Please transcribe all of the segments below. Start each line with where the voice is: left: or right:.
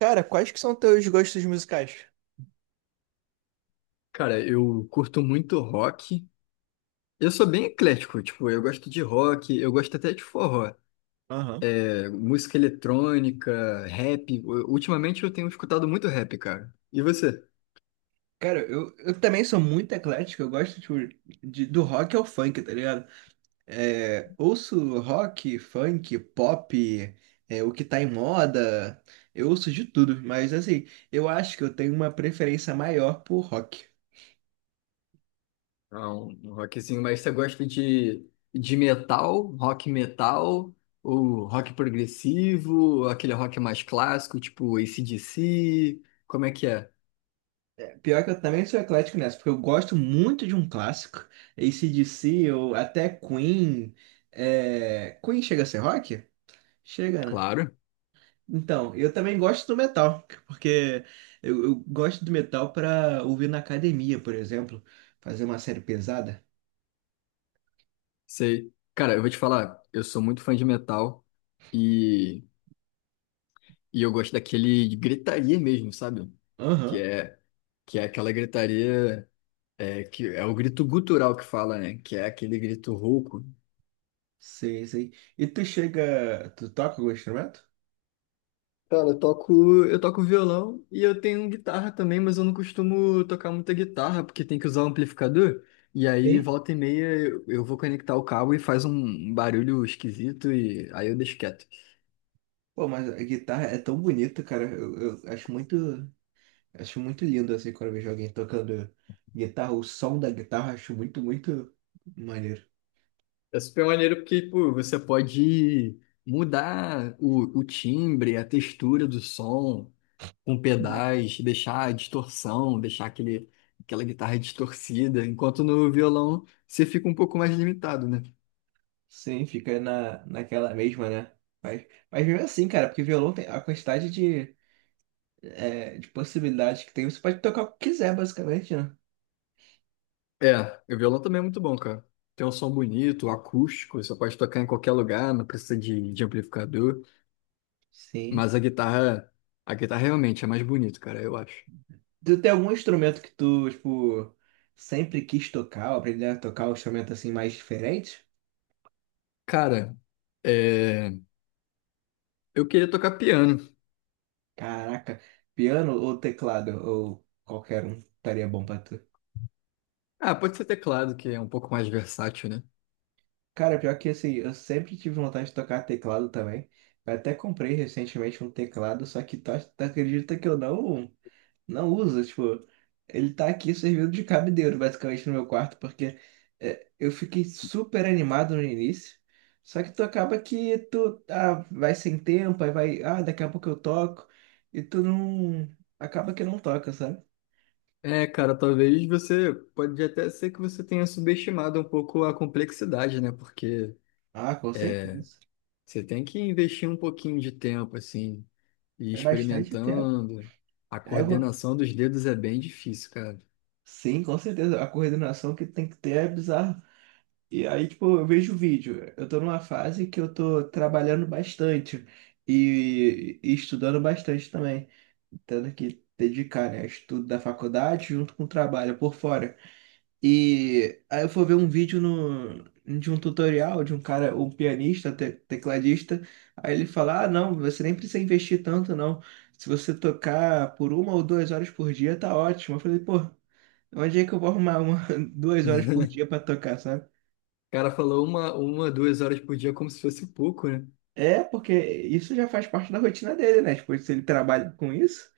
right: Cara, quais que são teus gostos musicais?
left: Cara, eu curto muito rock. Eu sou bem eclético, tipo, eu gosto de rock, eu gosto até de forró.
right: Aham.
left: É, música eletrônica, rap. Ultimamente eu tenho escutado muito rap, cara. E você?
right: Cara, eu também sou muito eclético, eu gosto tipo, de, do rock ao funk, tá ligado? Ouço rock, funk, pop, o que tá em moda, eu ouço de tudo, mas assim, eu acho que eu tenho uma preferência maior por rock.
left: Ah, um rockzinho, mas você gosta de metal, rock metal, ou rock progressivo, ou aquele rock mais clássico, tipo AC/DC? Como é que é?
right: Pior que eu também sou eclético nessa, porque eu gosto muito de um clássico, AC/DC ou até Queen. Queen chega a ser rock? Chega, né?
left: Claro,
right: Então, eu também gosto do metal, porque eu gosto do metal para ouvir na academia, por exemplo, fazer uma série pesada.
left: sei. Cara, eu vou te falar, eu sou muito fã de metal. e E eu gosto daquele de gritaria mesmo, sabe? Que
right: Aham,
left: é, que é aquela gritaria, que é o grito gutural que fala, né? Que é aquele grito rouco.
right: sei, sei. E tu chega, tu toca algum instrumento?
left: Cara, eu toco violão e eu tenho guitarra também, mas eu não costumo tocar muita guitarra, porque tem que usar o amplificador. E aí,
right: Sim.
left: volta e meia, eu vou conectar o cabo e faz um barulho esquisito e aí eu deixo quieto.
right: Pô, mas a guitarra é tão bonita, cara. Eu acho muito. Acho muito lindo assim quando eu vejo alguém tocando guitarra, o som da guitarra, acho muito, muito maneiro.
left: É super maneiro porque, pô, você pode mudar o timbre, a textura do som com
right: Uhum.
left: pedais, deixar a distorção, aquela guitarra distorcida, enquanto no violão você fica um pouco mais limitado, né?
right: Sim, fica na, naquela mesma, né? Mas mesmo assim, cara, porque violão tem a quantidade de, de possibilidades que tem, você pode tocar o que quiser, basicamente, né?
left: É, o violão também é muito bom, cara. Tem um som bonito, acústico, você pode tocar em qualquer lugar, não precisa de amplificador,
right: Sim.
left: mas a guitarra realmente é mais bonito, cara, eu acho.
right: Tu tem algum instrumento que tu, tipo, sempre quis tocar, ou aprender a tocar um instrumento assim mais diferente?
left: Cara, é, eu queria tocar piano.
right: Caraca, piano ou teclado, ou qualquer um estaria bom pra tu.
left: Ah, pode ser teclado, que é um pouco mais versátil, né?
right: Cara, pior que assim, eu sempre tive vontade de tocar teclado também. Eu até comprei recentemente um teclado, só que tu, tu acredita que eu não, não uso? Tipo, ele tá aqui servindo de cabideiro, basicamente, no meu quarto, porque eu fiquei super animado no início. Só que tu acaba que tu vai sem tempo, aí vai, ah, daqui a pouco eu toco, e tu não. Acaba que não toca, sabe?
left: É, cara, talvez você pode até ser que você tenha subestimado um pouco a complexidade, né?
right: Ah, com
left: É,
right: certeza.
left: Você tem que investir um pouquinho de tempo, assim, e ir
right: É bastante tempo.
left: experimentando. A
right: Aí eu vou-
left: coordenação dos dedos é bem difícil, cara.
right: Sim, com certeza. A coordenação que tem que ter é bizarra. E aí, tipo, eu vejo o vídeo. Eu tô numa fase que eu tô trabalhando bastante e estudando bastante também. Tendo que dedicar, né, estudo da faculdade junto com o trabalho por fora. E aí eu fui ver um vídeo no, de um tutorial de um cara, um pianista, tecladista. Aí ele fala: Ah, não, você nem precisa investir tanto, não. Se você tocar por uma ou duas horas por dia, tá ótimo. Eu falei, pô, onde é que eu vou arrumar uma, duas horas por dia pra tocar, sabe?
left: O cara falou duas horas por dia como se fosse pouco, né?
right: É, porque isso já faz parte da rotina dele, né? Tipo, se ele trabalha com isso.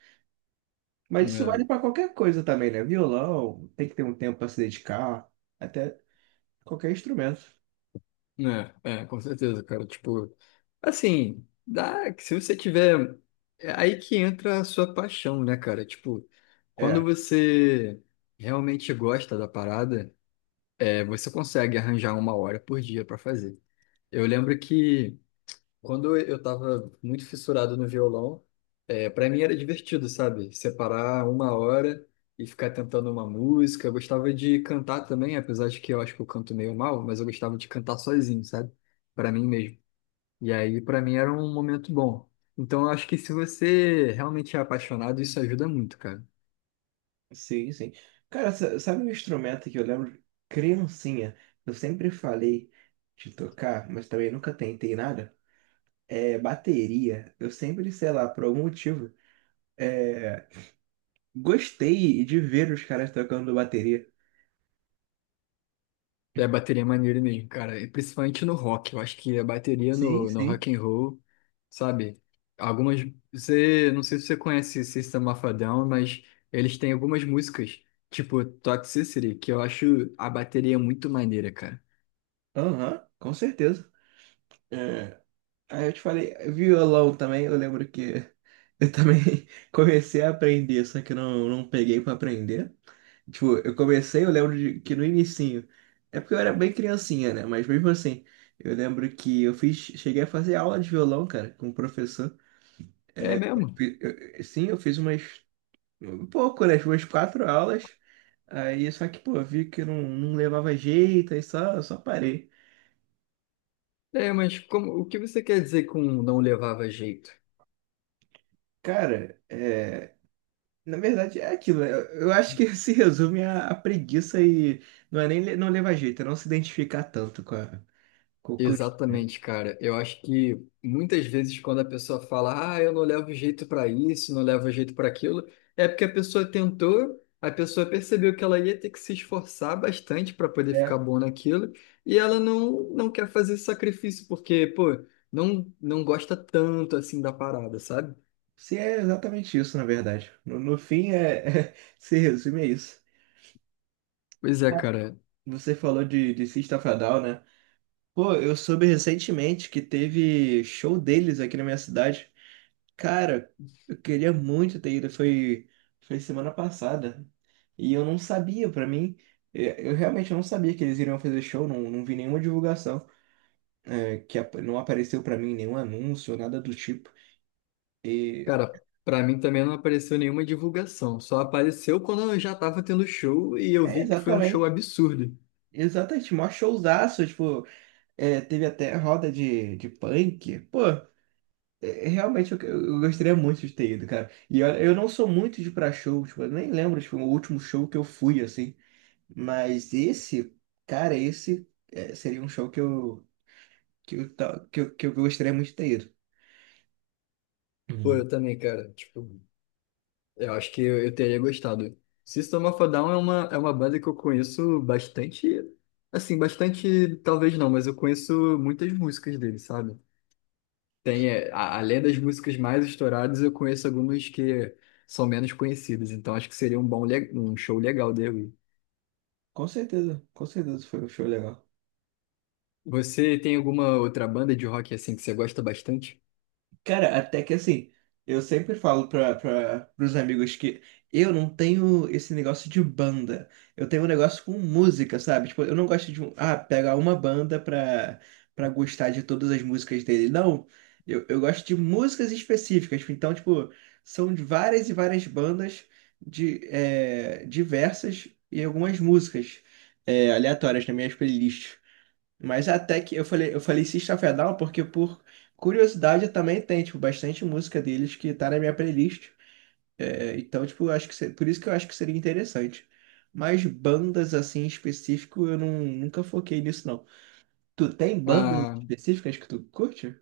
right: Mas isso
left: É.
right: vale pra qualquer coisa também, né? Violão, tem que ter um tempo pra se dedicar, até qualquer instrumento.
left: Com certeza, cara. Tipo, assim, dá que se você tiver. É aí que entra a sua paixão, né, cara? Tipo, quando
right: É,
left: você realmente gosta da parada, você consegue arranjar uma hora por dia pra fazer. Eu lembro que quando eu tava muito fissurado no violão, para mim era divertido, sabe? Separar uma hora e ficar tentando uma música. Eu gostava de cantar também, apesar de que eu acho que eu canto meio mal, mas eu gostava de cantar sozinho, sabe? Para mim mesmo. E aí, para mim era um momento bom. Então, eu acho que se você realmente é apaixonado, isso ajuda muito, cara.
right: sim, sim. Cara, sabe um instrumento que eu lembro, criancinha, eu sempre falei de tocar, mas também nunca tentei nada? É bateria. Eu sempre, sei lá, por algum motivo, é, gostei de ver os caras tocando bateria.
left: É, bateria é maneiro mesmo, cara. E principalmente no rock. Eu acho que a bateria
right: Sim,
left: no
right: sim.
left: rock and roll, sabe? Algumas. Você, não sei se você conhece System of a Down, mas eles têm algumas músicas, tipo Toxicity, que eu acho a bateria muito maneira, cara.
right: Aham, com certeza. É, Aí eu te falei, violão também, eu lembro que eu também comecei a aprender, só que eu não, não peguei pra aprender. Tipo, eu comecei, eu lembro de, que no inicinho, é porque eu era bem criancinha, né? Mas mesmo assim, eu lembro que eu fiz, cheguei a fazer aula de violão, cara, com o professor.
left: É mesmo?
right: Fi- eu- Sim, eu fiz umas, um pouco, né? Umas quatro aulas. Aí, só que, pô, vi que não, não levava jeito, aí só, só parei.
left: É, mas como, o que você quer dizer com não levava jeito?
right: Cara, na verdade, é aquilo. Né? Eu acho que se resume a preguiça e não é nem não levar jeito, é não se identificar tanto com a, com o custo, né?
left: Exatamente, cara. Eu acho que muitas vezes quando a pessoa fala, ah, eu não levo jeito para isso, não levo jeito para aquilo, é porque a pessoa tentou, a pessoa percebeu que ela ia ter que se esforçar bastante para poder ficar
right: É,
left: boa naquilo, e ela não, não quer fazer esse sacrifício porque, pô, não, não gosta tanto assim da parada, sabe?
right: se é exatamente isso, na verdade. No fim, é, se resume a isso.
left: Pois é, cara.
right: Você falou de System of a Down, né? Pô, eu soube recentemente que teve show deles aqui na minha cidade. Cara, eu queria muito ter ido, foi, foi semana passada. E eu não sabia, pra mim, eu realmente não sabia que eles iriam fazer show, não, não vi nenhuma divulgação, é, que não apareceu pra mim nenhum anúncio, nada do tipo. E,
left: Cara, para mim também não apareceu nenhuma divulgação, só apareceu quando eu já tava tendo show e eu
right: é,
left: vi que foi um show
right: exatamente,
left: absurdo.
right: exatamente, mó showzaço, tipo, teve até roda de punk. Pô, é, é, realmente eu gostaria muito de ter ido, cara. E olha, eu não sou muito de ir pra show, tipo, eu nem lembro, tipo, o último show que eu fui, assim. Mas esse, cara, esse é, seria um show que eu, ta- que eu gostaria muito de ter ido.
left: Pô,
right: Uhum.
left: eu também, cara. Tipo, eu acho que eu teria gostado. System of a Down é é uma banda que eu conheço bastante, assim, bastante, talvez não, mas eu conheço muitas músicas dele, sabe? Tem, é, além das músicas mais estouradas, eu conheço algumas que são menos conhecidas, então acho que seria um um show legal dele.
right: Com certeza foi um show legal.
left: Você tem alguma outra banda de rock assim que você gosta bastante?
right: Cara, até que assim, eu sempre falo pros amigos que eu não tenho esse negócio de banda. Eu tenho um negócio com música, sabe? Tipo, eu não gosto de, pegar uma banda pra, pra gostar de todas as músicas dele. Não, eu gosto de músicas específicas. Então, tipo, são de várias e várias bandas de, diversas e algumas músicas, aleatórias nas minhas playlists. Mas até que eu falei System of a Down porque por curiosidade eu também tem, tipo, bastante música deles que tá na minha playlist. É, então, tipo, eu acho que por isso que eu acho que seria interessante. Mas bandas assim em específico, eu não, nunca foquei nisso, não. Tu tem bandas
left: Ah,
right: específicas que tu curte?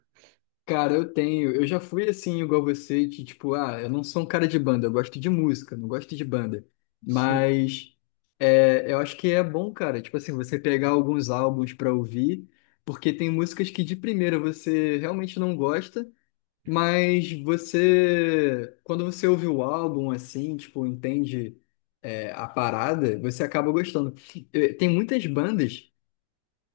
left: cara, eu tenho. Eu já fui assim, igual você, de, tipo, ah, eu não sou um cara de banda, eu gosto de música, não gosto de banda.
right: Sim.
left: Mas eu acho que é bom, cara, tipo assim, você pegar alguns álbuns pra ouvir, porque tem músicas que de primeira você realmente não gosta, mas você, quando você ouve o álbum assim, tipo, entende a parada, você acaba gostando. Tem muitas bandas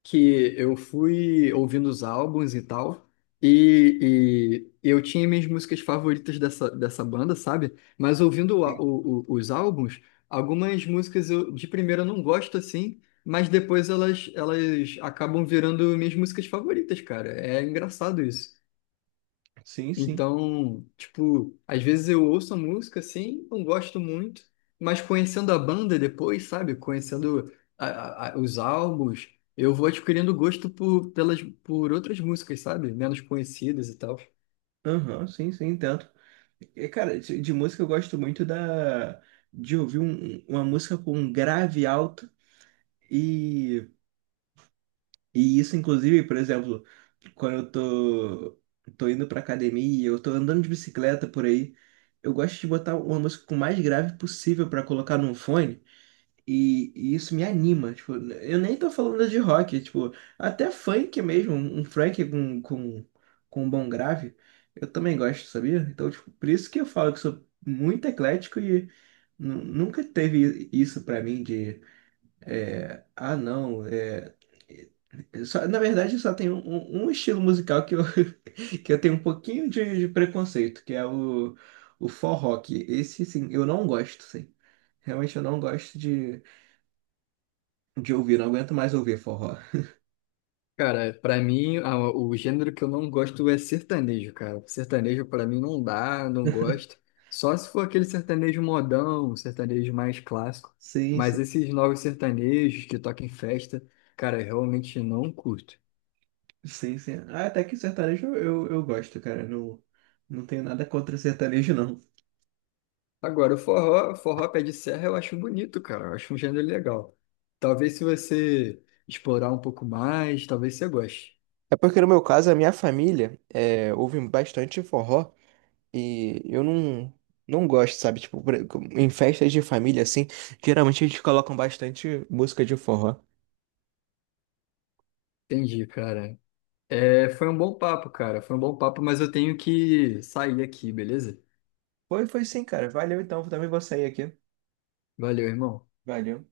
left: que eu fui ouvindo os álbuns e tal, e eu tinha minhas músicas favoritas dessa banda, sabe? Mas ouvindo o á- o- os álbuns, algumas músicas eu de primeira não gosto assim, mas depois elas, elas acabam virando minhas músicas favoritas, cara. É engraçado isso.
right: Sim, sim.
left: Então, tipo, às vezes eu ouço a música assim, não gosto muito, mas conhecendo a banda depois, sabe? Conhecendo os álbuns, eu vou adquirindo gosto por, pelas, por outras músicas, sabe? Menos conhecidas e tal.
right: Aham, sim, sim, entendo. E, cara, de música eu gosto muito da de ouvir uma música com um grave alto e E isso, inclusive, por exemplo, quando eu tô, tô indo pra academia, eu tô andando de bicicleta por aí, eu gosto de botar uma música com o mais grave possível pra colocar num fone, e isso me anima. Tipo, eu nem tô falando de rock, tipo, até funk mesmo, um funk com um bom grave, eu também gosto, sabia? Então, tipo, por isso que eu falo que sou muito eclético e nunca teve isso pra mim é, ah, não. É, é, na verdade, só tem um, um estilo musical que eu, que eu tenho um pouquinho de preconceito, que é o forró. Que Esse, sim, eu não gosto, sim. Realmente eu não gosto de ouvir, não aguento mais ouvir forró.
left: Cara, pra mim, o gênero que eu não gosto é sertanejo, cara. Sertanejo pra mim não dá, não gosto. Só se for aquele sertanejo modão, um sertanejo mais clássico.
right: Sim,
left: Mas
right: sim,
left: esses novos sertanejos que tocam em festa, cara, eu realmente não curto.
right: sim, sim. Ah, até que sertanejo eu gosto, cara. Não, não tenho nada contra sertanejo, não.
left: Agora, o forró, forró pé de serra eu acho bonito, cara. Eu acho um gênero legal. Talvez se você explorar um pouco mais, talvez você goste.
right: É porque no meu caso, a minha família ouve bastante forró. E eu não, não gosto, sabe? Tipo, em festas de família, assim, geralmente eles colocam bastante música de forró.
left: Entendi, cara. É, foi um bom papo, cara. Foi um bom papo, mas eu tenho que sair aqui, beleza?
right: Foi, foi sim, cara. Valeu então, também vou sair aqui.
left: Valeu, irmão.
right: Valeu.